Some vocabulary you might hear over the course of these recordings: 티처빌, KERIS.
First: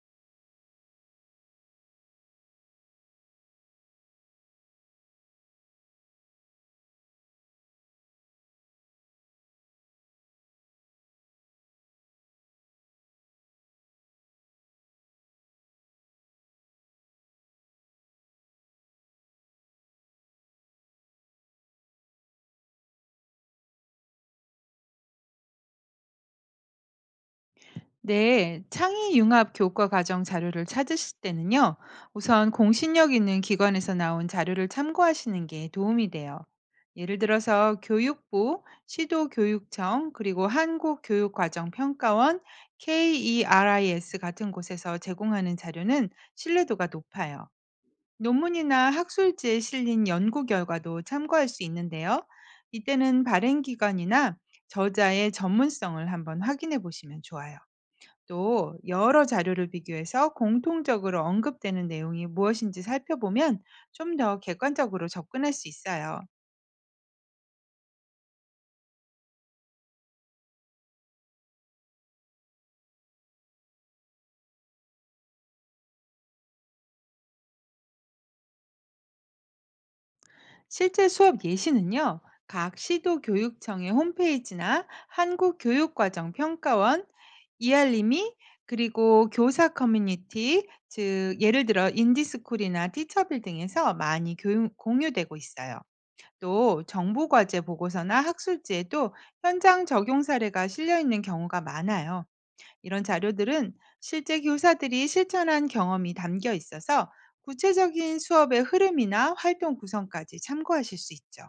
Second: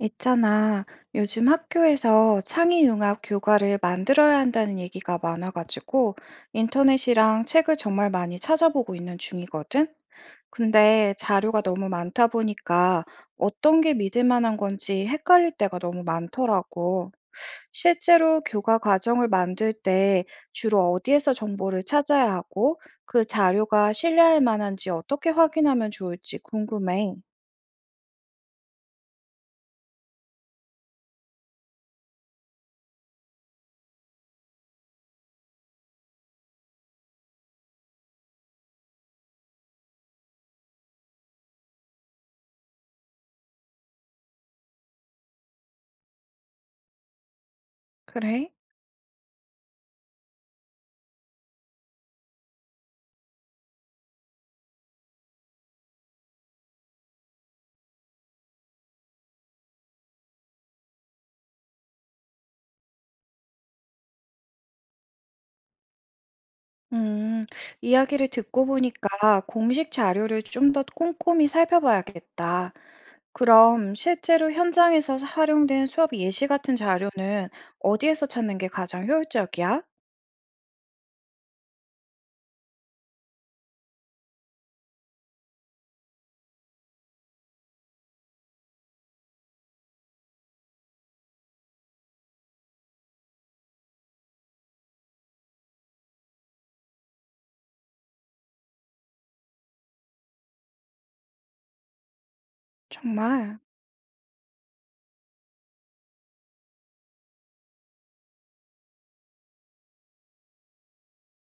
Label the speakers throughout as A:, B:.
A: 있잖아. 요즘 학교에서 창의융합 교과를 만들어야 한다는 얘기가 많아가지고 인터넷이랑 책을 정말 많이 찾아보고 있는 중이거든. 근데 자료가 너무 많다 보니까 어떤 게 믿을 만한 건지 헷갈릴 때가 너무 많더라고. 실제로 교과 과정을 만들 때 주로 어디에서 정보를 찾아야 하고 그 자료가 신뢰할 만한지 어떻게 확인하면 좋을지 궁금해.
B: 네, 창의융합 교과 과정 자료를 찾으실 때는요, 우선 공신력 있는 기관에서 나온 자료를 참고하시는 게 도움이 돼요. 예를 들어서 교육부, 시도교육청, 그리고 한국교육과정평가원, KERIS 같은 곳에서 제공하는 자료는 신뢰도가 높아요.
A: 그래?
B: 논문이나 학술지에 실린 연구 결과도 참고할 수 있는데요. 이때는 발행기관이나 저자의 전문성을 한번 확인해 보시면 좋아요. 또 여러 자료를 비교해서 공통적으로 언급되는 내용이 무엇인지 살펴보면 좀 더 객관적으로 접근할 수 있어요.
A: 음, 이야기를 듣고 보니까 공식 자료를 좀 더 꼼꼼히 살펴봐야겠다. 그럼 실제로 현장에서 활용된 수업 예시 같은 자료는 어디에서 찾는 게 가장 효율적이야?
B: 실제 수업 예시는요. 각 시도 교육청의 홈페이지나 한국교육과정평가원, 이알림이 그리고 교사 커뮤니티, 즉 예를 들어 인디스쿨이나 티처빌 등에서 많이 공유되고 있어요. 또 정보 과제 보고서나 학술지에도 현장 적용 사례가 실려 있는 경우가 많아요. 이런
A: 정말?
B: 자료들은 실제 교사들이 실천한 경험이 담겨 있어서 구체적인 수업의 흐름이나 활동 구성까지 참고하실 수 있죠.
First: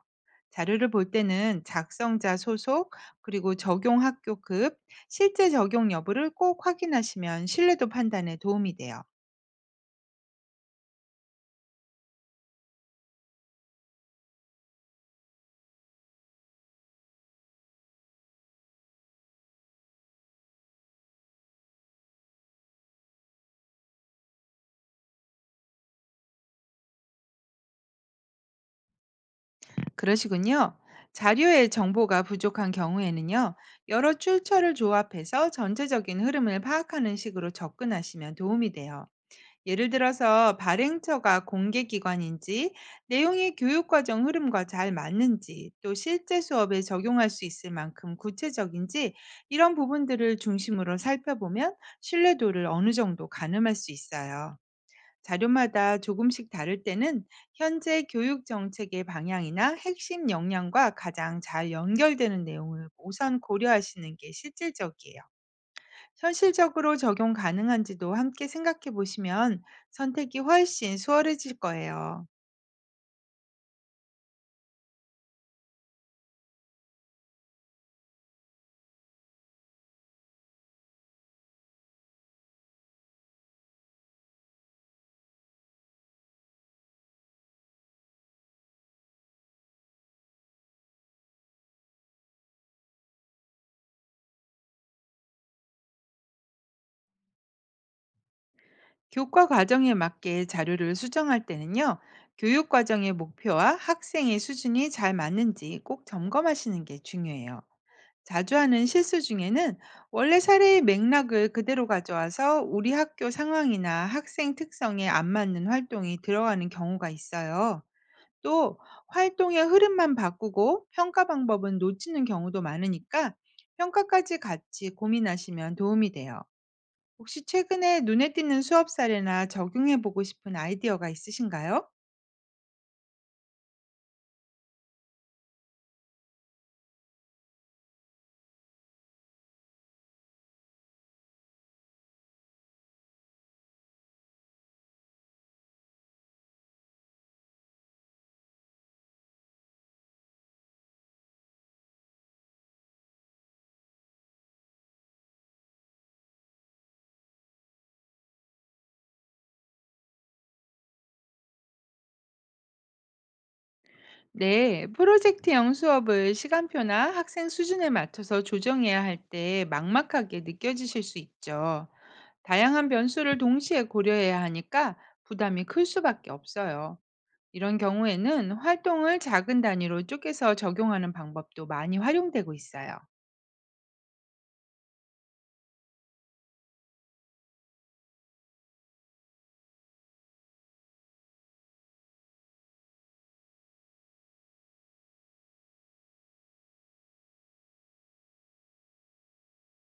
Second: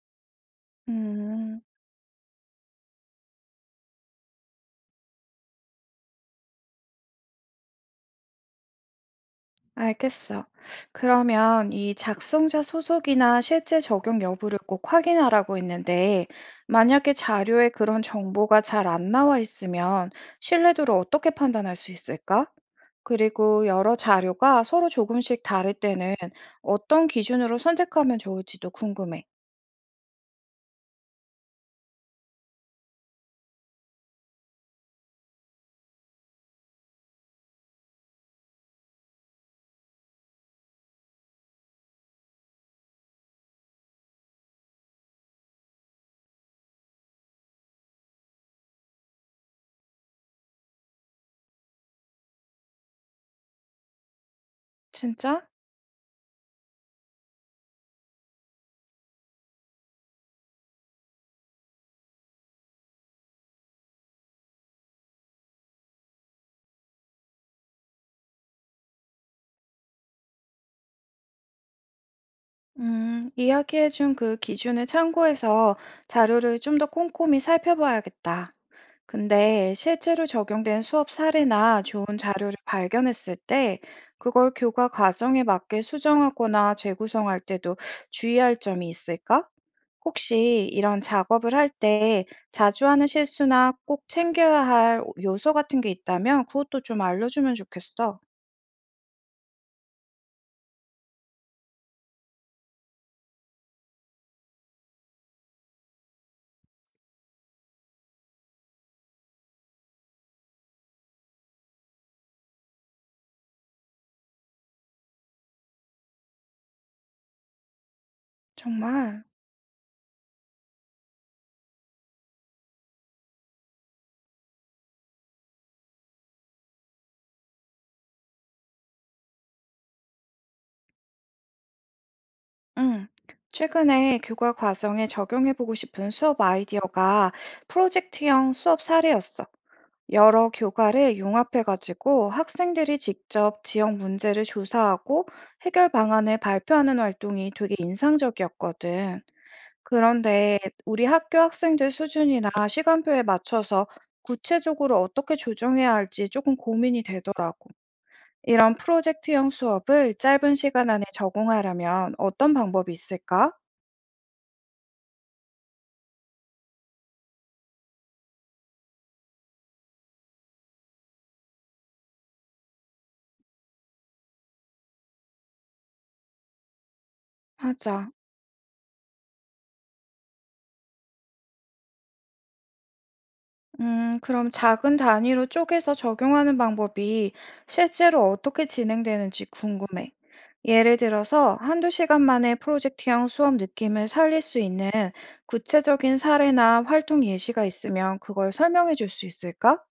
B: 자료를 볼
A: 음,
B: 때는 작성자 소속, 그리고 적용 학교급, 실제 적용 여부를 꼭 확인하시면 신뢰도 판단에 도움이 돼요.
A: 알겠어. 그러면 이 작성자 소속이나 실제 적용 여부를 꼭 확인하라고 했는데, 만약에 자료에 그런 정보가 잘 안 나와 있으면 신뢰도를 어떻게 판단할 수 있을까? 그리고 여러 자료가 서로 조금씩 다를 때는 어떤 기준으로 선택하면 좋을지도 궁금해.
B: 그러시군요. 자료의 정보가 부족한 경우에는요, 여러 출처를 조합해서 전체적인 흐름을 파악하는 식으로 접근하시면 도움이 돼요. 예를 들어서 발행처가 공개기관인지, 내용이 교육과정 흐름과 잘 맞는지, 또 실제 수업에 적용할 수 있을 만큼 구체적인지, 이런 부분들을 중심으로 살펴보면 신뢰도를 어느 정도 가늠할 수 있어요.
A: 진짜?
B: 자료마다 조금씩 다를 때는 현재 교육 정책의 방향이나 핵심 역량과 가장 잘 연결되는 내용을 우선 고려하시는 게 실질적이에요. 현실적으로 적용 가능한지도 함께 생각해 보시면 선택이 훨씬 수월해질 거예요.
A: 이야기해준 그 기준을 참고해서 자료를 좀 더 꼼꼼히 살펴봐야겠다. 근데 실제로 적용된 수업 사례나 좋은 자료를 발견했을 때 그걸 교과 과정에 맞게 수정하거나 재구성할 때도 주의할 점이 있을까? 혹시 이런 작업을 할 때 자주 하는 실수나 꼭 챙겨야 할 요소 같은 게 있다면 그것도 좀 알려주면 좋겠어.
B: 교과 과정에 맞게 자료를 수정할 때는요, 교육 과정의 목표와 학생의 수준이 잘 맞는지 꼭 점검하시는 게 중요해요. 자주 하는 실수 중에는 원래 사례의 맥락을 그대로 가져와서 우리 학교 상황이나 학생 특성에 안 맞는 활동이 들어가는 경우가 있어요. 또
A: 정말?
B: 활동의 흐름만 바꾸고 평가 방법은 놓치는 경우도 많으니까 평가까지 같이 고민하시면 도움이 돼요. 혹시 최근에 눈에 띄는 수업 사례나 적용해 보고 싶은 아이디어가 있으신가요?
A: 응. 최근에 교과 과정에 적용해보고 싶은 수업 아이디어가 프로젝트형 수업 사례였어. 여러 교과를 융합해가지고 학생들이 직접 지역 문제를 조사하고 해결 방안을 발표하는 활동이 되게 인상적이었거든. 그런데 우리 학교 학생들 수준이나 시간표에 맞춰서 구체적으로 어떻게 조정해야 할지 조금 고민이 되더라고. 이런 프로젝트형 수업을 짧은 시간 안에 적용하려면 어떤 방법이 있을까?
B: 네, 프로젝트형 수업을 시간표나 학생 수준에 맞춰서 조정해야 할 때 막막하게 느껴지실 수 있죠. 다양한 변수를 동시에 고려해야 하니까 부담이 클 수밖에 없어요. 이런
A: 맞아.
B: 경우에는 활동을 작은 단위로 쪼개서 적용하는 방법도 많이 활용되고 있어요.
A: 그럼 작은 단위로 쪼개서 적용하는 방법이 실제로 어떻게 진행되는지 궁금해. 예를 들어서 한두 시간 만에 프로젝트형 수업 느낌을 살릴 수 있는 구체적인 사례나 활동 예시가 있으면 그걸 설명해 줄 수 있을까?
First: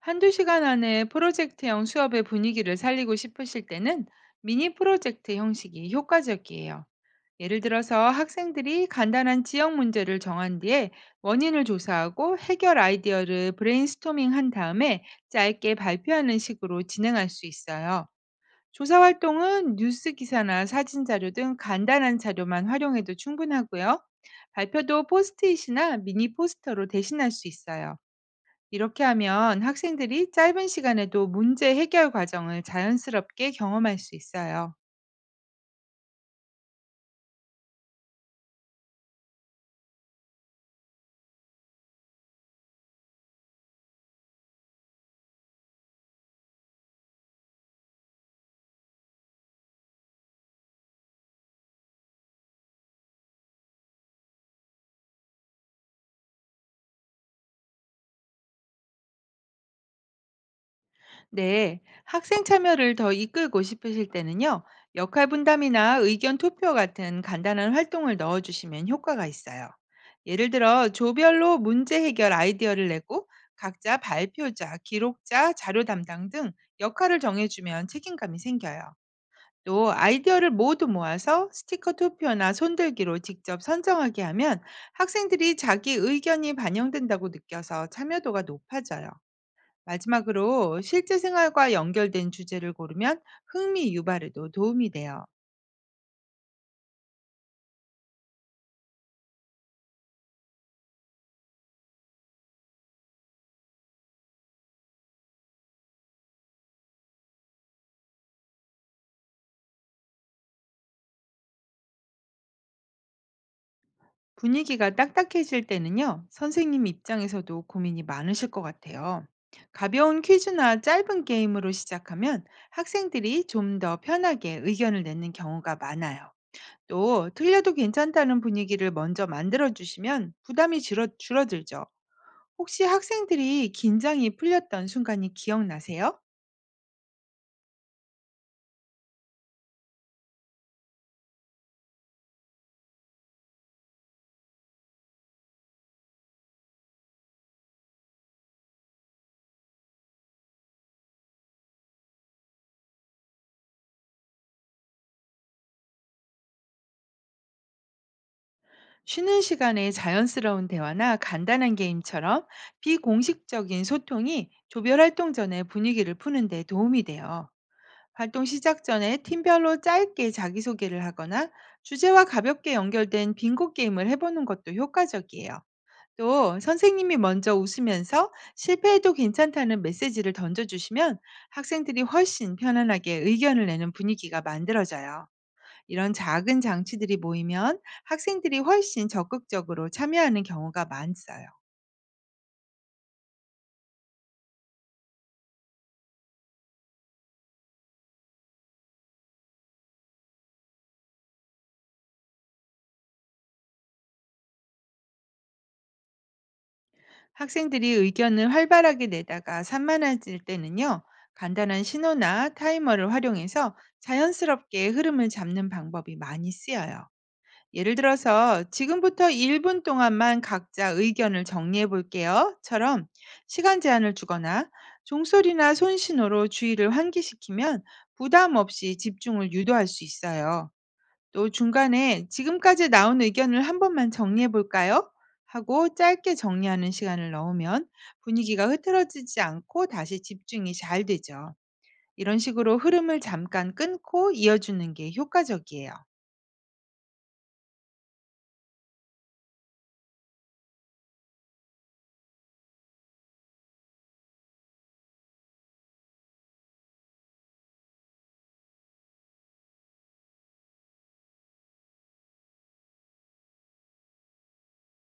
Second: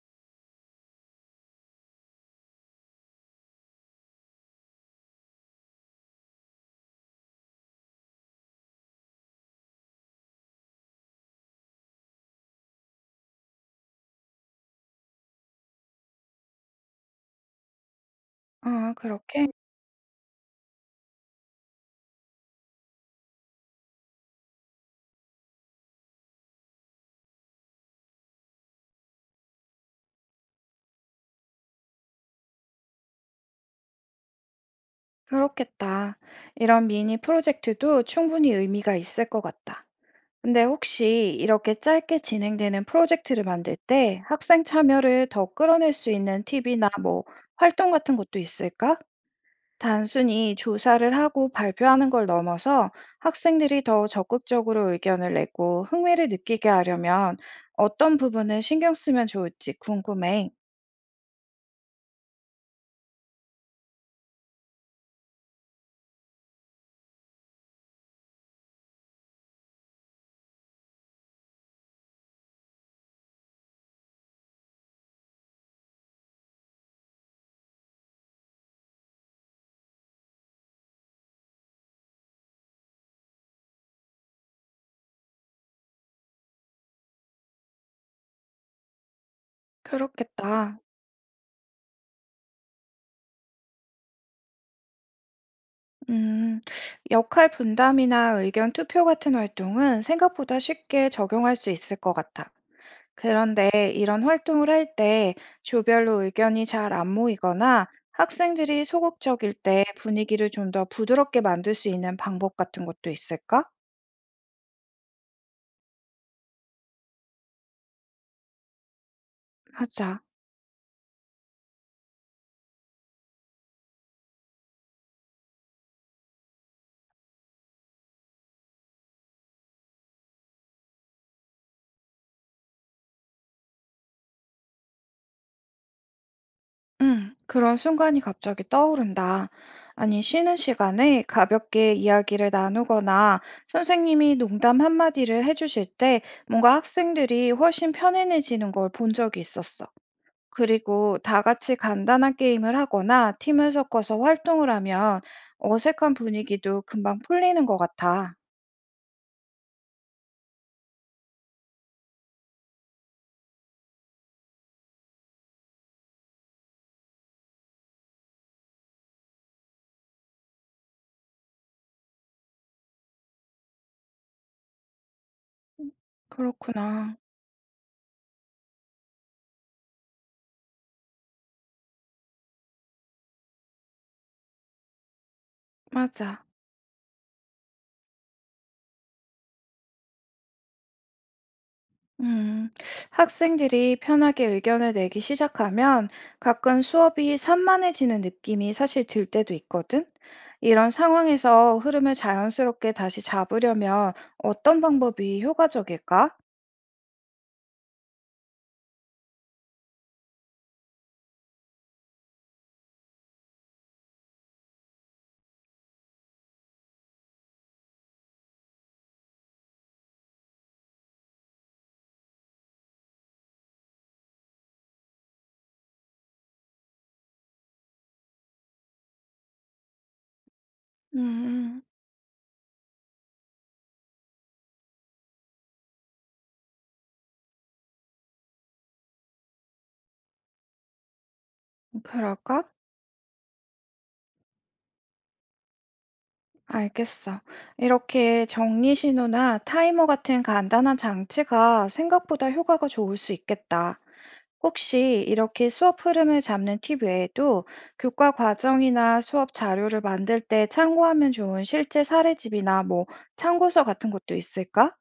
B: 한두 시간 안에 프로젝트형 수업의 분위기를 살리고 싶으실 때는 미니 프로젝트 형식이 효과적이에요. 예를 들어서 학생들이 간단한 지역 문제를 정한 뒤에 원인을 조사하고 해결 아이디어를 브레인스토밍 한 다음에 짧게 발표하는 식으로 진행할 수 있어요.
A: 아,
B: 조사
A: 그렇게?
B: 활동은 뉴스 기사나 사진 자료 등 간단한 자료만 활용해도 충분하고요. 발표도 포스트잇이나 미니 포스터로 대신할 수 있어요. 이렇게 하면 학생들이 짧은 시간에도 문제 해결 과정을 자연스럽게 경험할 수 있어요.
A: 그렇겠다. 이런 미니 프로젝트도 충분히 의미가 있을 것 같다. 근데 혹시 이렇게 짧게 진행되는 프로젝트를 만들 때 학생 참여를 더 끌어낼 수 있는 팁이나 뭐 활동 같은 것도 있을까? 단순히 조사를 하고 발표하는 걸 넘어서 학생들이 더 적극적으로 의견을 내고 흥미를 느끼게 하려면 어떤 부분을 신경 쓰면 좋을지 궁금해.
B: 네, 학생 참여를 더 이끌고 싶으실 때는요, 역할 분담이나 의견 투표 같은 간단한 활동을 넣어주시면 효과가 있어요. 예를 들어, 조별로 문제 해결 아이디어를 내고, 각자 발표자, 기록자, 자료 담당 등 역할을 정해주면 책임감이 생겨요. 또, 아이디어를 모두 모아서 스티커 투표나 손들기로 직접 선정하게 하면 학생들이 자기 의견이 반영된다고 느껴서 참여도가 높아져요. 마지막으로
A: 그렇겠다.
B: 실제 생활과 연결된 주제를 고르면 흥미 유발에도 도움이 돼요.
A: 음, 역할 분담이나 의견 투표 같은 활동은 생각보다 쉽게 적용할 수 있을 것 같아. 그런데 이런 활동을 할 때 조별로 의견이 잘 안 모이거나 학생들이 소극적일 때 분위기를 좀 더 부드럽게 만들 수 있는 방법 같은 것도 있을까?
B: 분위기가 딱딱해질 때는요, 선생님 입장에서도 고민이 많으실 것 같아요.
A: 맞아.
B: 가벼운 퀴즈나 짧은 게임으로 시작하면 학생들이 좀 더 편하게 의견을 내는 경우가 많아요. 또, 틀려도 괜찮다는 분위기를 먼저 만들어주시면 부담이 줄어들죠. 혹시 학생들이 긴장이 풀렸던 순간이 기억나세요?
A: 응, 그런 순간이 갑자기 떠오른다. 아니, 쉬는 시간에 가볍게 이야기를 나누거나 선생님이 농담 한마디를 해주실 때 뭔가 학생들이 훨씬 편안해지는 걸 본 적이 있었어. 그리고 다 같이 간단한 게임을 하거나 팀을 섞어서 활동을 하면 어색한 분위기도 금방 풀리는 것 같아.
B: 쉬는 시간에 자연스러운 대화나 간단한 게임처럼 비공식적인 소통이 조별 활동 전에 분위기를 푸는 데 도움이 돼요. 활동 시작 전에 팀별로 짧게 자기소개를 하거나 주제와 가볍게 연결된 빙고 게임을 해보는 것도 효과적이에요. 또
A: 그렇구나.
B: 선생님이 먼저 웃으면서 실패해도 괜찮다는 메시지를 던져주시면 학생들이 훨씬 편안하게 의견을 내는 분위기가 만들어져요. 이런
A: 맞아.
B: 작은 장치들이 모이면 학생들이 훨씬 적극적으로 참여하는 경우가 많아요.
A: 음, 학생들이 편하게 의견을 내기 시작하면 가끔 수업이 산만해지는 느낌이 사실 들 때도 있거든. 이런 상황에서 흐름을 자연스럽게 다시 잡으려면 어떤 방법이 효과적일까?
B: 학생들이 의견을 활발하게 내다가 산만해질 때는요, 간단한 신호나 타이머를 활용해서 자연스럽게 흐름을 잡는 방법이 많이 쓰여요. 예를 들어서 "지금부터 1분 동안만 각자 의견을 정리해 볼게요."처럼 시간 제한을 주거나 종소리나 손신호로 주의를 환기시키면 부담 없이 집중을 유도할 수 있어요. 또
A: 음,
B: 중간에 "지금까지 나온 의견을 한 번만 정리해 볼까요?" 하고 짧게 정리하는 시간을 넣으면 분위기가 흐트러지지 않고 다시 집중이 잘 되죠. 이런
A: 그럴까?
B: 식으로 흐름을 잠깐 끊고 이어주는 게 효과적이에요.
A: 알겠어. 이렇게 정리 신호나 타이머 같은 간단한 장치가 생각보다 효과가 좋을 수 있겠다. 혹시 이렇게 수업 흐름을 잡는 팁 외에도 교과 과정이나 수업 자료를 만들 때 참고하면 좋은 실제 사례집이나 뭐 참고서 같은 것도 있을까?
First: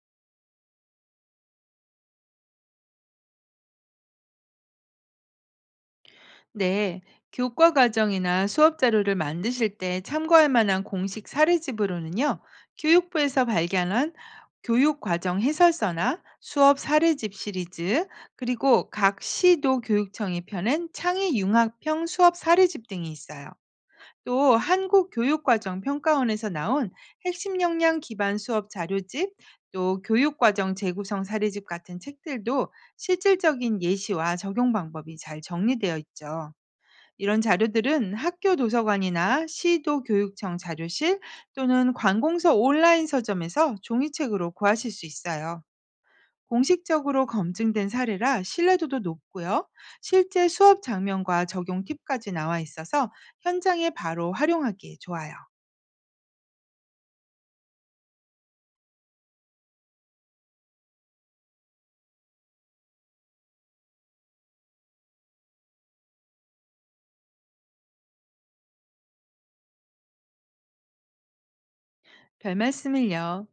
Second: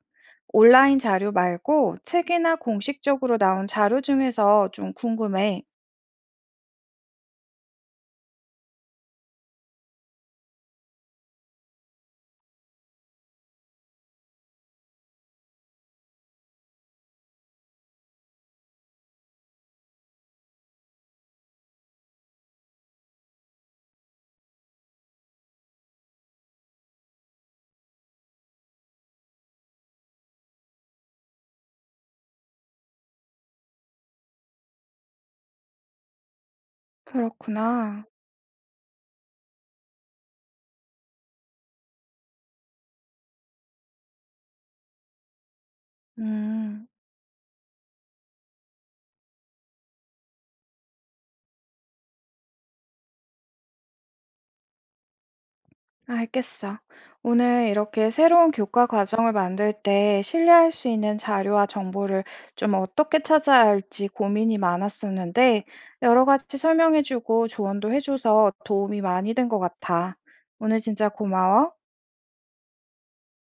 A: 온라인 자료 말고 책이나 공식적으로 나온 자료 중에서 좀 궁금해.
B: 네, 교과 과정이나 수업 자료를 만드실 때 참고할 만한 공식 사례집으로는요, 교육부에서 발견한 교육 과정 해설서나 수업 사례집 시리즈, 그리고 각 시도 교육청이 펴낸 창의 융합형 수업 사례집 등이 있어요. 또 한국교육과정평가원에서 나온 핵심 역량 기반 수업 자료집, 또 교육과정 재구성 사례집 같은 책들도 실질적인 예시와 적용 방법이 잘 정리되어 있죠. 이런
A: 그렇구나.
B: 자료들은 학교 도서관이나 시도 교육청 자료실 또는 관공서 온라인 서점에서 종이책으로 구하실 수 있어요.
A: 음.
B: 공식적으로 검증된 사례라 신뢰도도 높고요. 실제 수업 장면과 적용 팁까지 나와 있어서 현장에 바로 활용하기에 좋아요.
A: 알겠어. 오늘 이렇게 새로운 교과 과정을 만들 때 신뢰할 수 있는 자료와 정보를 좀 어떻게 찾아야 할지 고민이 많았었는데, 여러 가지 설명해주고 조언도 해줘서 도움이 많이 된 것 같아. 오늘 진짜 고마워.
B: 별 말씀을요.